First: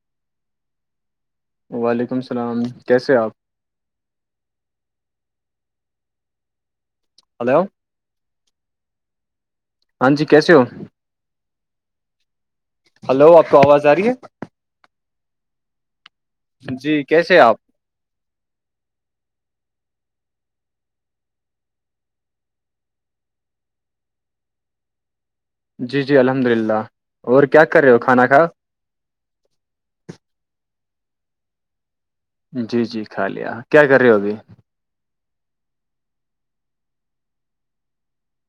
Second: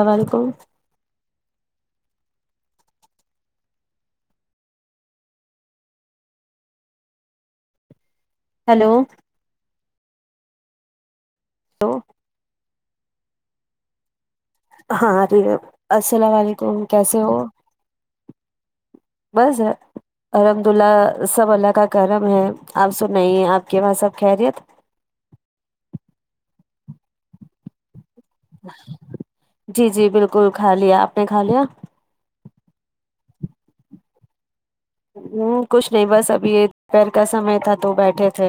و علیکم وعلیکم السلام کیسے آپ ہلو ہیلو ہاں جی کیسے ہو ہلو آپ کو آواز آ رہی ہے ہاں ٹھیک السلام علیکم کیسے ہو تچ [inaudible] بزار الحمد اللہ سب اللہ کا کرم ہے آپ سنائیے آپ کے وہاں سب خیریت جی جی الحمد للہ اور کیا کر رہے ہو کھانا کھا جی جی بالکل کھا لیا آپ نے کھا لیا جی جی کھا لیا کیا کر رہے ہو ابھی ہوں کچھ نہیں بس ابھی یہ پر کا سمے تھا تو بیٹھے تھے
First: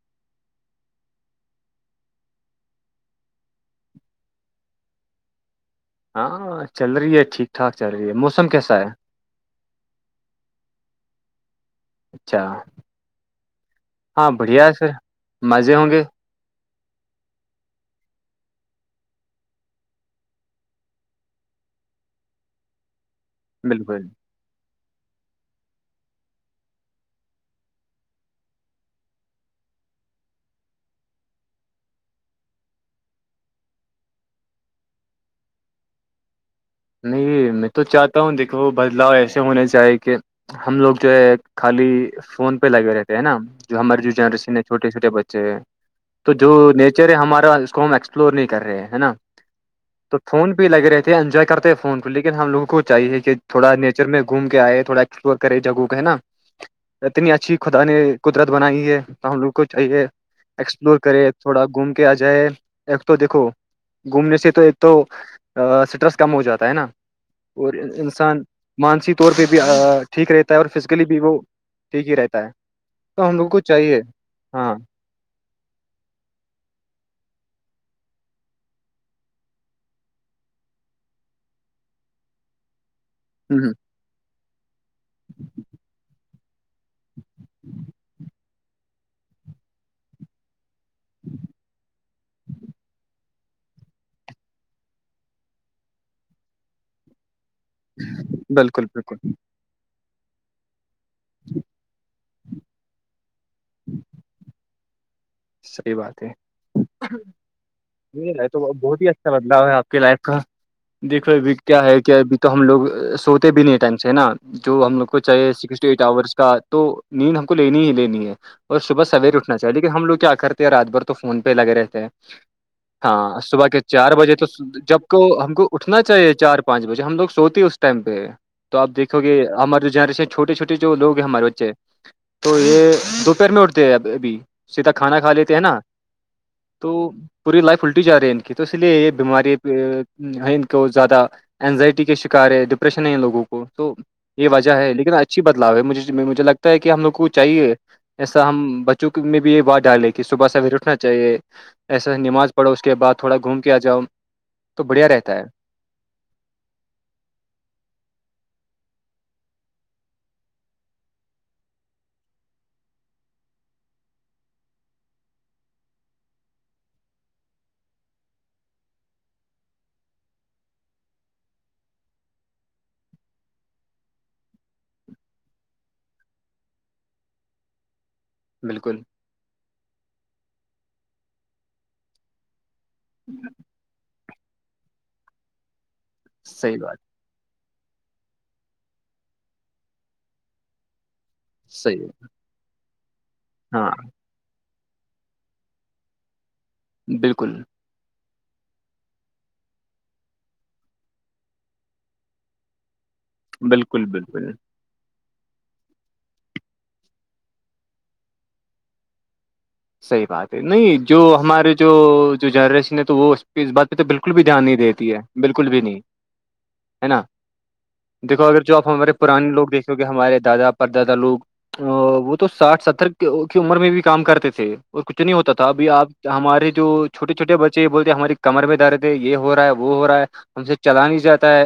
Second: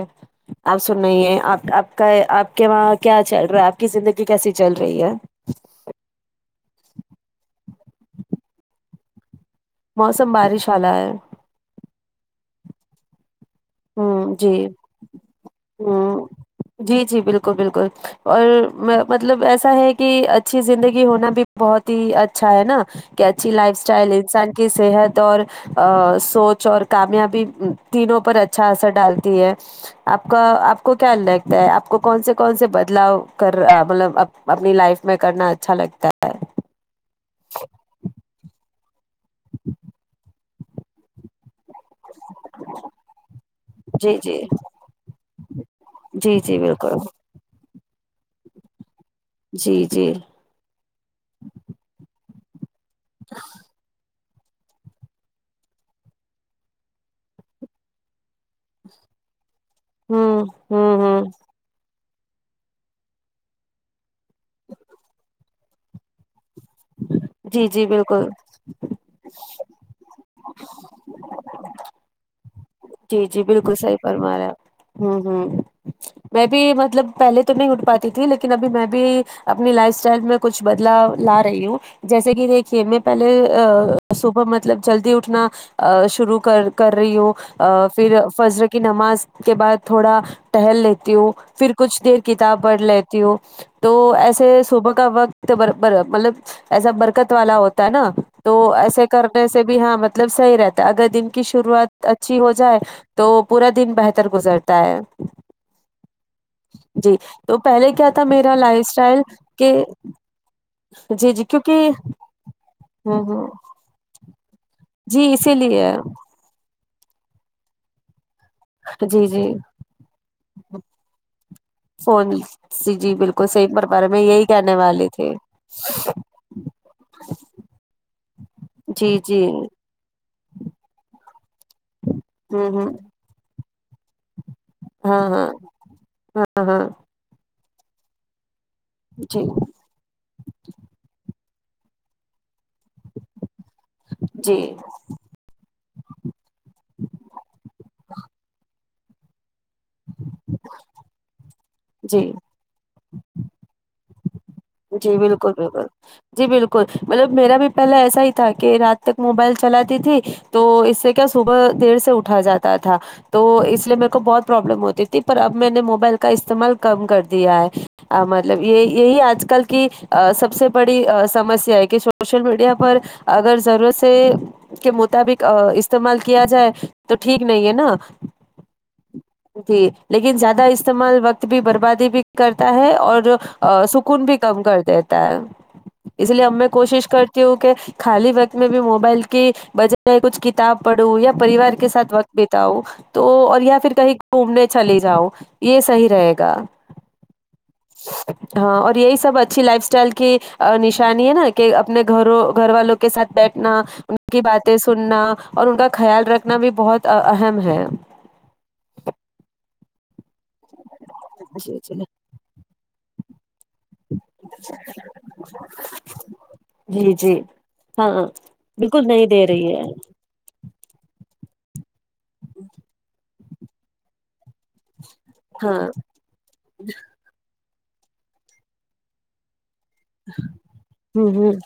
آپ سن رہ ہے آپ آپ کا آپ کے وہاں کیا چل رہا ہے آپ کی زندگی کیسی چل رہی ہے ہاں چل رہی ہے ٹھیک ٹھاک چل رہی ہے موسم کیسا ہے موسم بارش آا ہے اچھا ہ ہاں جی بڑھیا ہے سے مزے ہوں گے ہ جی جی بالکل بالکل اور مطلب ایسا ہے کہ اچھی زندگی ہونا بھی بہت ہی اچھا ہے نا ا کیاچھی لائف بالکل سٹائل ہے انسان کی صحت اور سوچ اور کامیابی تینوں پر اچ اچھا سا ڈالتی ہے آپ کا آپ کو کیا لگتا ہے آپ کو کون سے کون سے بدلاؤ کر رہا مطلب اپنی لائف میں کرنا اچھا لگتا ہے نہیں میں تو چاہتا ہوں دیکھو بدلاؤ ایسے ہونا چاہیے کہ ہم لوگ جو ہے خالی فون پہ لگے رہتے ہے نا جو ہمارے جو جی جی جنریشن ہے چھوٹے چھوٹے بچے ہیں تو جی جو جی بالکل نیچر ہے ہمارا ہم ایکسپلور نہیں کر رہے ہے نا جی جی تو فون بھی لگ رہے تھے انجوائے کرتے فون پ لیکن ہم لوگوں کو چاہیے کہ تھوڑا نیچر میں گھوم کے آئے تھوڑا سپور کرے جگہوں کو ہے نا اتنی اچھی خدا نے قدرت بنائی ہے تو ہم لوگ کو چاہیے ہوں ہوں ایکسپلور ہوں کرے تھوڑا گھوم کے آ جائے ایک تو دیکھو گھومنے سے تو ایک تو سٹرس کم ہو جاتا ہے نا جی اور جی بالکل انسان مانسی طور پہ بھی ٹھیک رہتا ہے اور فزیکلی بھی وہ ٹھیک ہی رہتا ہے جی تو ہم جی لوگوں کو بالکل صحیح چاہیے فرما رہے ہیں ہاں آپ ہوں ہوں میں بھی مطلب پہلے تو نہیں اٹھ پاتی تھی لیکن ابھی میں بھی اپنی لائف اسٹائل میں کچھ بدلا لا رہی ہوں جیسے کہ دیکھ کہ میں پہلے ہ صبح مطلب جلدی اٹھنا شروع کر کر رہی ہوں پھر فضر کی نماز کے بعد تھوڑا ٹہل لیتی ہوں پھر کچھ دی ک کتاب پڑھ لیتی ہوں تو ایسے صبح کا وقت مطلب ایسا برکت والا ہوتا نا تو بالکل ایسے بالکل کرنے سے سے بھی ہاں مطلب صحیح رہتا ہے اگر دن کی شروعات اچھی ہو جائے تو پورا دن بہتر گزرتا ہے صحی بات ہے جی تو پہلے کیا تھا نہیں میرا تو لائف بہت ہی اسٹائل اچھا بدلاؤ کہ ہے آپ کی لائف کا دیکھو جی جی ابھی کیا کیونکہ ہے کہ ابھی تو ہم لوگ ہوں ہوں سوتے بھی نہیں ہے نا جو ہم لوگ کو جی چاہے اسی سسٹی لیے ایٹ آورس کا تو نیند ہم کو لینی ہی لینی ہے اور صبح جی سویر جی اٹنا چاہیے کہ ہم لوگ کیا کرتے رات بھر تو فون پہ لگے رہتے ہیں فون جی جی ہاں بالکل صحیح صبح کے پرپار چار میں بجے یہی تو کہنے جب والے کو تھے ہم کو اٹھنا چاہیے چار پانچ بجے ہم لوگ سوتی ہیں اس ٹائم پہ تو آپ جی دیکھو گے جی ہوں ہمارے جو جنریشن چھوٹے چھوٹے جو لوگ ہیں ہمارے بچے تو ہوں یہ دوپہر میں اٹھتے اب ابھی سیدھا ہاں کھانا کھا ہاں لیتے ہیں نا ہاں ہاں تو پوری لائف ال الٹی جا رہی ہیں کہ تو اس لیے یہ جی بیماری ان کو زیادہ اینزائٹی کے شکار ہے ڈپریشن ہے ان لوگوں کو تو یہ جی وجہ ہے لیکن اچھی بدلاؤ ہے مجھے مجھے لگتا کہ ہم لوگ کو چاہیے ایسا ہم بچوں میں بھی یہ وارڈ ڈالے کہ صبح سویر اٹھنا چاہیے ایسا جی نماز پڑو اس کے بعد تھوڑا گھوم کے آ جاؤ تو بڑھیا جی رہتا ہے بالکل بالکل جی بالکل مطلب میرا بھی پہلا ایسا ہی تھا کہ رات تک موبائل چلاتی تھی تو اس سے کیا صبح دیر سے اٹھا جاتا تھا تو اس لیے میرے کو بہت پرابلم ہوتی تھی پر اب میں نے موبائل کا استعمال کم کر دیا ہے مطلب یہ یہی آج کل کل کی سب سے بڑیمسیا ہے کہ سوشل میڈیا پر اگر ضرورت سے کے مطابق استعمال کیا جائے تو ٹھیک نہیں ہے نا بالکل جی لیکن زیادہ استعمال وقت بھی بربادی بھی کرتا ہے اور سکون بھی کم کر دیتا ہے اس لیے اب میں صحیح بات کوشش کرتی ہوں کہ خالی وقت میں بھی موبائل کی بجائے کچھ ک کتاب پڑوں یا پریوار کے صحیح ساتھ وقت بتاؤ تو اور یا ہاں پھر کہیں گھومنے چلی جاؤ یہ صحیح رہے گا بالکل ہاں اور یہی سب اچھی لائف اسٹائل کی نشانی ہے نا کہ اپنے گھروں گھر والوں کے ساتھ بیٹھنا بالکل ان کی بالکل باتیں سننا اور ان کا خیال رکھنا بھی بہت اہم ہے صحیح بات ہے نہیں جو ہمارے جی جو جو جنریشن ہے تو وہ اس پہ اس بات پہ تو بالکل بھی دھیان نہیں دیتی ہے بالکل بھی نہیں جی ہے جی نا جی ہاں دیکھو اگر جو آپ بالکل ہمارے نہیں دے پرانے لوگ رہی ہے دیکھو گے ہمارے دادا پردادہ لوگ ا وہ تو ساٹھ ستر کی عمر میں بھی کام کرتے تھے اور کچھ نہیں ہوتا تھا ہاں ابھی آپ ہمارے جو چھوے چوٹے بچے یہ بولتے ہیں ہماری کمر میں درے تھے یہ ہو رہا ہے وہ ہو رہا ہے ہم سے چلا نہیں ہوں ہوں جاتا ہے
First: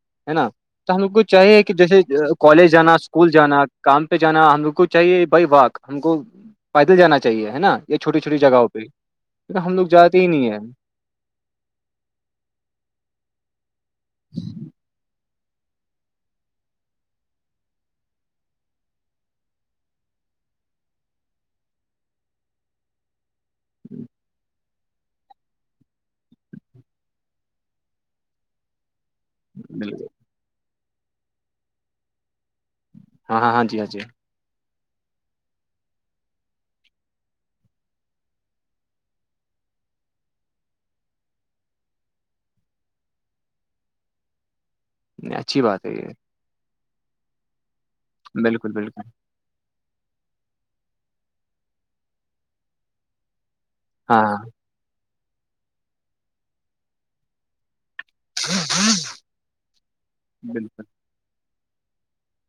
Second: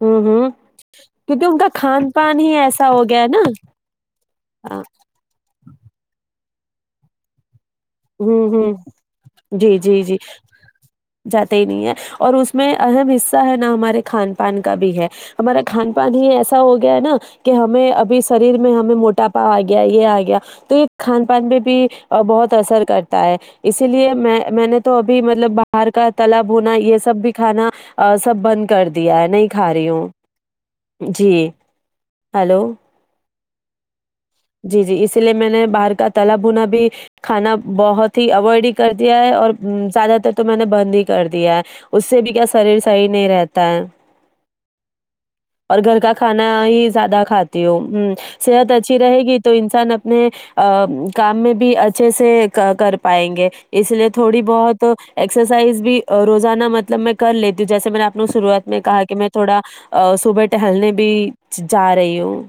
ہوں ہے ہوں نا تو ہم لوگ کو کیونکہ ان چاہیے کا کہ جیسے کھان پان ہی کالج ایسا جانا ہو گیا ہے اسکول نا جانا کام پہ جانا ہم لوگ ہاں کو چاہیے بائی واک ہم کو پیدل جانا چاہیے ہے نا یہ چھوٹی چھوٹی ہوں جگہوں ہوں پہ کی ہم جی، لوگ جی، جی، جاتے ہی نہیں ہیں جاتے ہی نہیں ہے اور اس میں اہم حصہ ہے نہ ہمارے کھان پان کا بھی ہے ہمارا کھان پان ہی ایسا ہو گیا ہے نا کہ ہمیں ابھی شریر میں ہمیں موٹاپا آ گیا یہ آ گیا تو یہ کھان پان پہ بھی بہت اثر کرتا ہے اسی لیے میں میں نے تو ابھی مطلب باہر کا تلا بھونا یہ سب بھی کھانا سب بند کر دیا ہے نہیں کھا رہی بالکل ہوں جی ہیلو ہاں ہاں ہاں جی ہاں جی جی جی اسی لیے میں نے باہر کا تلا بھونا بھی کھانا بہت ہی اوائڈ ہی کر دیا ہے اور زیادہ تر تو میں نے بند ہی کر دیا ہے اس سے بھی کیا شریر صحی نہیں رہتا ہے [inaudible] نہیں، اچھی اور بات ہے گھر یہ کا کھانا ہی زیادہ کھاتی ہو ہ صحت بالکل اچھی بالکل رہے گی تو انسان اپنے کام میں بھی اچھے سے کر پائیں گے اس لیے ہاں تھوڑی ہاں بہت ایکسرسائز بھی روزانہ مطلب میں کر لیتی ہوں جیسے میں نے نے شروعات میں کہا کہ میں تھوڑا صبح بالکل ٹہلنے بھی جا رہی ہوں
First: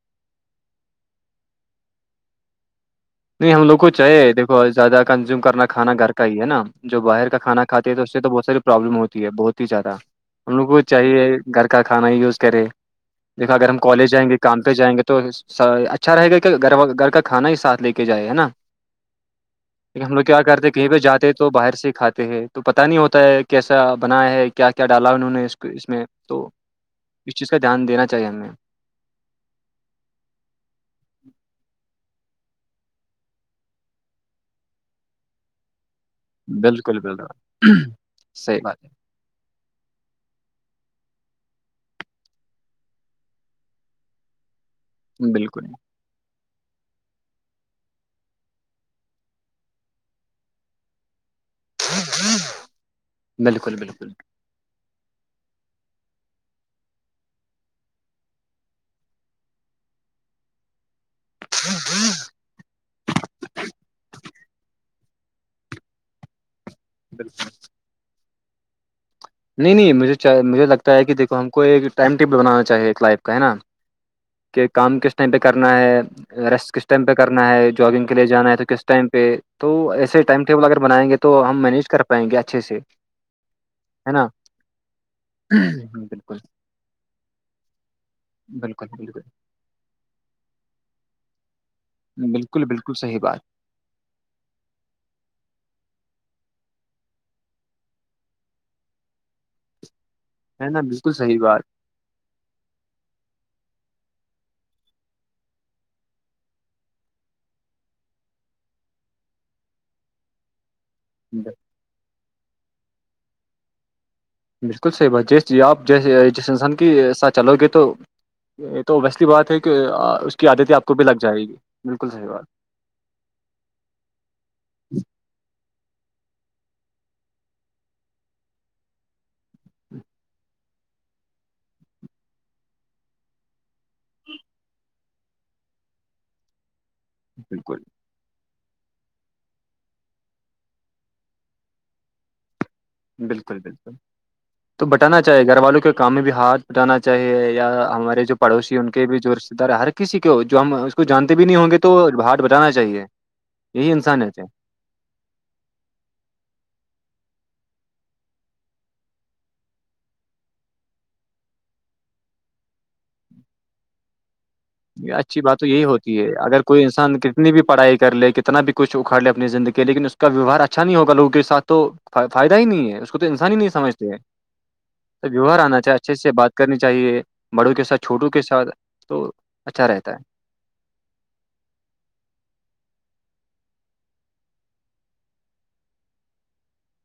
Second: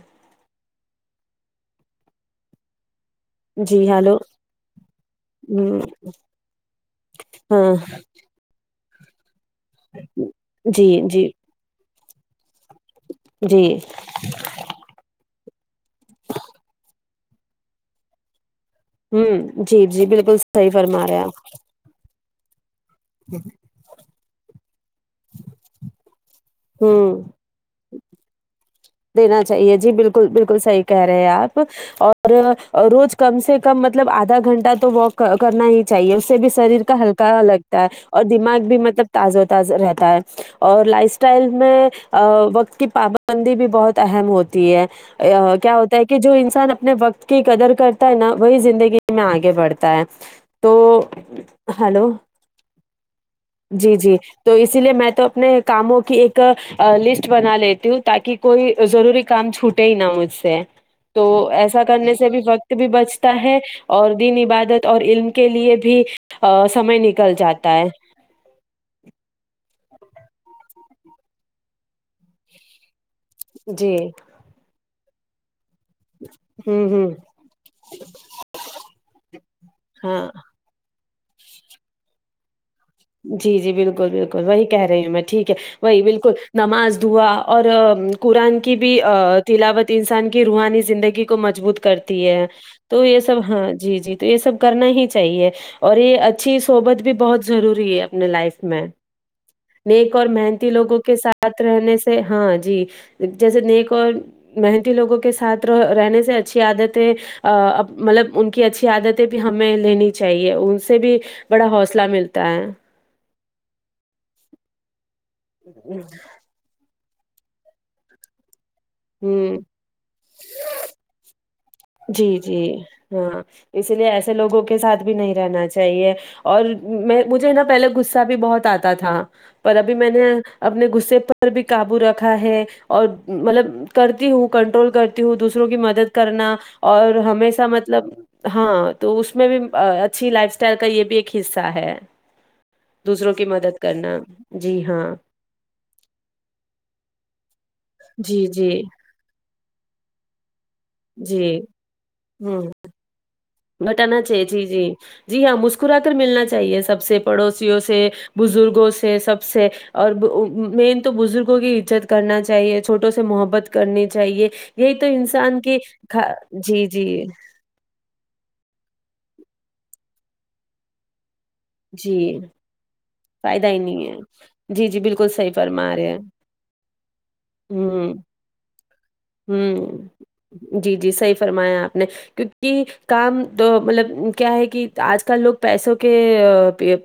نہیں ہم لوگ جی کو ہیلو، چاہیے دیکھو زیادہ کنزیوم کرنا ہوں، کانا گھر کا ہی ہے نا جو باہر کا کھان ہاں، کھاتے ہیں تو اس سے تو بہت ساری پرابلم ہوتی ہے بہت ہی زیادہ ہم لوگوں کو جی، جی۔ چاہیے گھر کا کھانا ہی یوز کرے دیکھا جی اگر ہم کالج جائیں گے کام پہ جائیں گے تو اچھا رہے گا کہ گھر گھر کا کھانا ہی ساتھ لے کے جائے ہے نا ہوں جی جی لیکن ہم لوگ بالکل کیا کرتے صحیح ہیں کہیں پہ فرما رہے جاتے آپ تو باہر سے ہی کھاتے ہیں تو پتا نہیں ہوتا ہے کیسا بنا ہے کیا کیا ڈالا انہوں نے اس کو اس میں تو ہوں اس چیز کا دھیان دینا چاہیے ہمیں دینا چاہیے جی بالکل بالکل صحی کہہ رہے ہیں آپ اور روز کم سے کم مطلب آدھا گھنٹہ تو واک کرنا ہی چاہیے اس سے بھی شریر کا بالکل ہلکا بالکل لگتا ہے اور صحیح دماغ بھی بات ہے مطلب تازہ تازہ رہتا ہے اور لائف اسٹائل میں وقت کی پابندی بھی بہت اہم ہوتی ہے بالکل کیا ہو کہ جو انسان اپنے وقت کی قدر کرتا ہے نا وہی زندگی میں آگے بڑھتا ہے تو ہلو بالکل جی بالکل جی تو اسی لیے میں تو اپنے کاموں کی ایک لسٹ بنا لیتی ہوں تاکہ کوئی ضروری کام چھوٹے ہی نا مجھ سے تو ایسا کرنے سے بھی وقت وقت بھی بچتا ہے اور دین عبادت اور علم کے لیے بھی ا سمے نکل جاتا ہے نہیں نہیں مجھے مجھے لگتا ہے کہ دیھکو ہم کو ایک ٹائم ٹیبل بنانا چاہے ایک لائف کیا ہے نا جی کہ کام کس ٹائم پہ کرنا ہے ریسٹ کس ہوں ٹائم ہوں پہ کرنا ہے جاگنگ کے لیے جانا ہے تو کس ٹائم پہ تو ایسے ہاں ٹائم اگر بناے گے تو ہم مینیج کر پائیں گے اچھے سے جی جی بالکل نا بالکل وہی کہہ رہی ہوں میں ٹھیک ہے وہی بالکل نماز دوا اور قرآن کی بالکل بھی بالکل تلاوت انسان کی روحانی زندگی کو مضبوط کرتی ہے بالکل بالکل تو یہ صحیح سب بات ہاں جی جی تو یہ سب کرنا ہی چاہیے اور یہ اچھی صحبت بھی بہت ضروری اپنے لائف میں نیک اور ہے محنتی نا لوگوں بالکل کے صحیح ساتھ بات رہنے سے ہاں جی جیسے نیک اور محنتی لوگوں کے ساتھ رہ رہنے سے اچھی عادت ہے اہ مطلب ان کی اچھی عادتیں بھی ہمیں لینی چاہیے سے بھی بڑا حوصلہ ملتا ہے بالکل صحی بات جی جی آپ جس جس انسان کے ساتھ چلو گے تو یہ تو اویسلی بات ہ ہے کہ اس کی عادتیں آپ کو بھی لگ جائے گی بالکل جی صحیح بات جی ہاں اس لیے ایسے لوگوں کے ساتھ بھی نہیں رہنا چاہیے اور میں مجھے نا پہلے غصہ بھی بہت آتا تھا پر ابھی میں نے اپنے غصے پر بھی قابو رکھا ہے اور مطلب کرتی ہوں کنٹرول کرتی ہوں دوسروں کی مدد کرنا اور ہمیشہ بالکل مطلب ہاں تو اس میں بھی اچھی لائف اسٹائل کا یہ بھی ایک حصہ ہے دوسروں کی بالکل مدد بالکل کرنا جی تو ہاں بٹانا گھر والوں کے کام میں بھی ہاتھ پٹانا چاہیے یا ہمارے جو جی پڑوسی جی ان کے بھی جو ار ہر کسی کو جو ہم اس کو جانتے بھی نہیں جی ہوں گے تو بھاٹ بٹانا چاہیے یہی بھٹانا انسانیت ہے چاہیے جی جی جی ہاں مسکرا کر ملنا چاہیے سب سے پڑوسیوں سے بزرگوں سے سب سے اور مین تو بزرگوں کی عزت کرنا چاہیے چھوٹوں سے محبت کرنی چاہیے یہی تو اچھی بات انسان تو کی یہی ہوتی ہے کھا- اگر کوئی جی جی انسان کتنی بھی پڑھائی کر لے کتنا بھی کچ اکھاڑے اپنی زندگی لیکن اس کا ویوہار اچھا نہیں ہوگ لوگ کے سات تو جی فائدہ ہی نہیں ہے اس کو تو انسان ہی نہیں سمجتے جی جی بالکل صحیح ویوار آنا چاہے فرما رہے اچھے ہیں سے بات کرنی چاہیے بڑوں کے ساتھ ہوں چھوٹوں کے ساتھ تو اچھا ہوں رہتا ہے جی جی صحیح فرمایا آپ نے کیونکہ کام تو مطلب کیا ہے کہ آج کل لوگ پیسوں کے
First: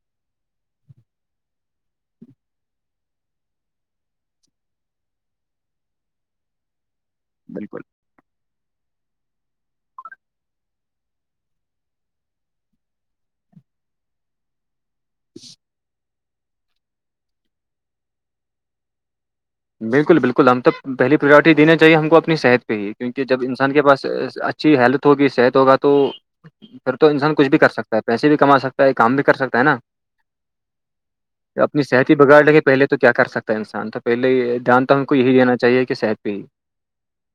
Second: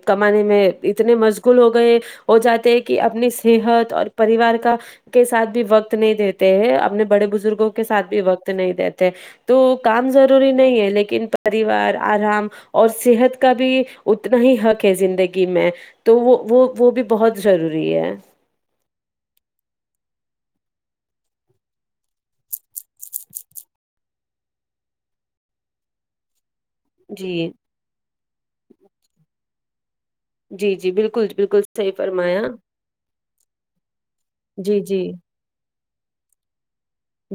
کمانے میں اتنے مشغول ہو گئے وہ جاتے ہیں کہ اپنی صحت اور پریوار کا کے ساتھ بھی وقت نہیں دیتے ہیں اپنے بڑے بزرگوں بالکل کے سھ بھی وقت نہیں دیتے تو کام ضروری نہیں ہے لیکن پریوار آرام اور صحت کا بھی اتنا ہی حق ہے زندگی میں تو وہ وہ وہ بھی بہت ضروری ہے بالکل بالکل ہم تو پہلی پریورٹی دینی چاہیے ہم کو اپنی صحت پہ ہی کیونکہ جب انسان کے پاس اچھ اچھی ہیلتھ ہوگی صحت ہوگا تو پھر تو انسان کچھ جی بھی کر سکتا ہے پیسے بھی کما سکتا ہے کام بھی کر سکتا ہے نا جی جی بالکل بالکل اپنی صحیح صحت ہی فرمایا بگاڑ لے کے پہلے تو کیا کر سکتا ہے انسان تو پہلے جی دھیان تو جی ہم کو یہی دینا چاہیے کہ شر پہ ہی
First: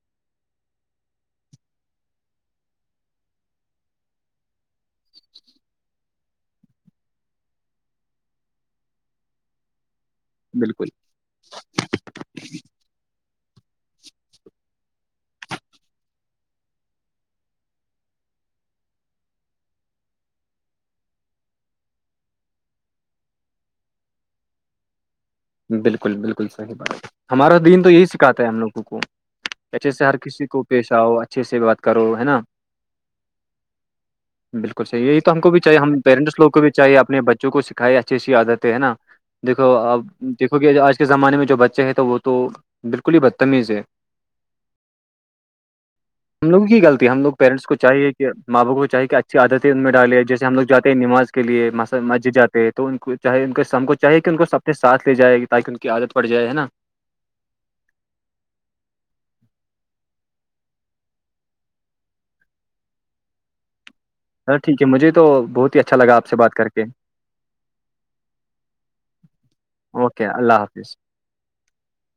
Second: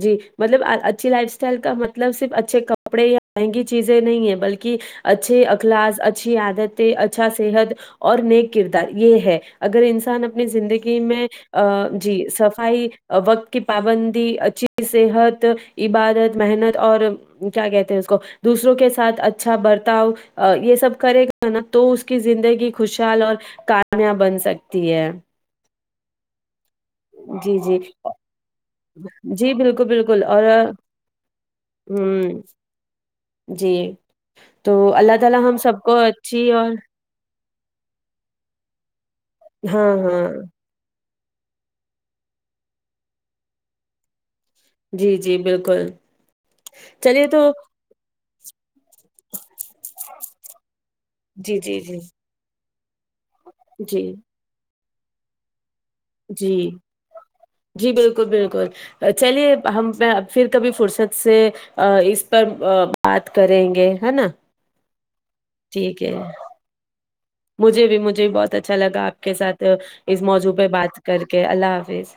جی مطلب اچھی لائف اسٹائل کا مطلب صرف اچھے کپڑے یا مہنگی چیزیں نہیں ہے بلکہ اچھے اخلاص اچھی عادت اچھا صحت اور نیک کردار یہ ہے اگر انسان اپنی زندگی بالکل میں ا جی صفائی وقت کی پابندی اچ صحت عبادت محنت اور کیا کہتے ہیں اس کو دوسروں کے ساتھ اچھا برتاؤ یہ سب کرے گا نا تو اس کی زندگی خوشحال اور کامیاب بن سکتی ہے بالکل بالکل صح ب ہمارا جی جی دین تو یہی سکھاتا ہے ہم لوگوں کو جی بالکل اچھے سے ہر بالکل اور کسی کو پیش آؤ اچھے سے بات ہ کرو ہے نا جی تو بالکل صحیح اللہ یہی تو تعالی ہم کو بھی چاہیے سب ہم پیرنٹس اچھی لوگ کو بھی اور چاہیے اپنے بچوں کو کئی اچھی اچھی عادتیں ہے نا دیکھو ہاں اب ہاں کیکہ آج کے زمانے میں جو بچے ہیں توے وہ تو بالکل ہی بدتمیز ہے جی جی بالکل ہم لووں کی غطی ہم چلیے لوگ تو پیرنٹس کو چاہیے کہ ماں بپ کواہے اچھی عادتیں ان میں ڈالے جیسے ہم لوگاتے نماز کے جی لیے جی جی مسجد جاتے تو ان کو چاہے ان س ہم کو جی چاہے کہ ان کو س اپنے ساتھ لے جائے گا تاکہ ان کی عادت پڑ جائے ہے جی نا جی بالکل بالکل چلیے ہم میں پھر کبھی فرصت سے ا اس پر بات کریں گے ہے نا چلو ٹھیک ہے مجھے تو بہت ٹھیک ہے اچھاگا آپ بات کر کے مجھے بھی مجھے بھی بہت اچھا لگا آپ کے ساتھ اس اوکے موضوع اللہ پہ حافظ بات کر کے اوکے اللہ حافظ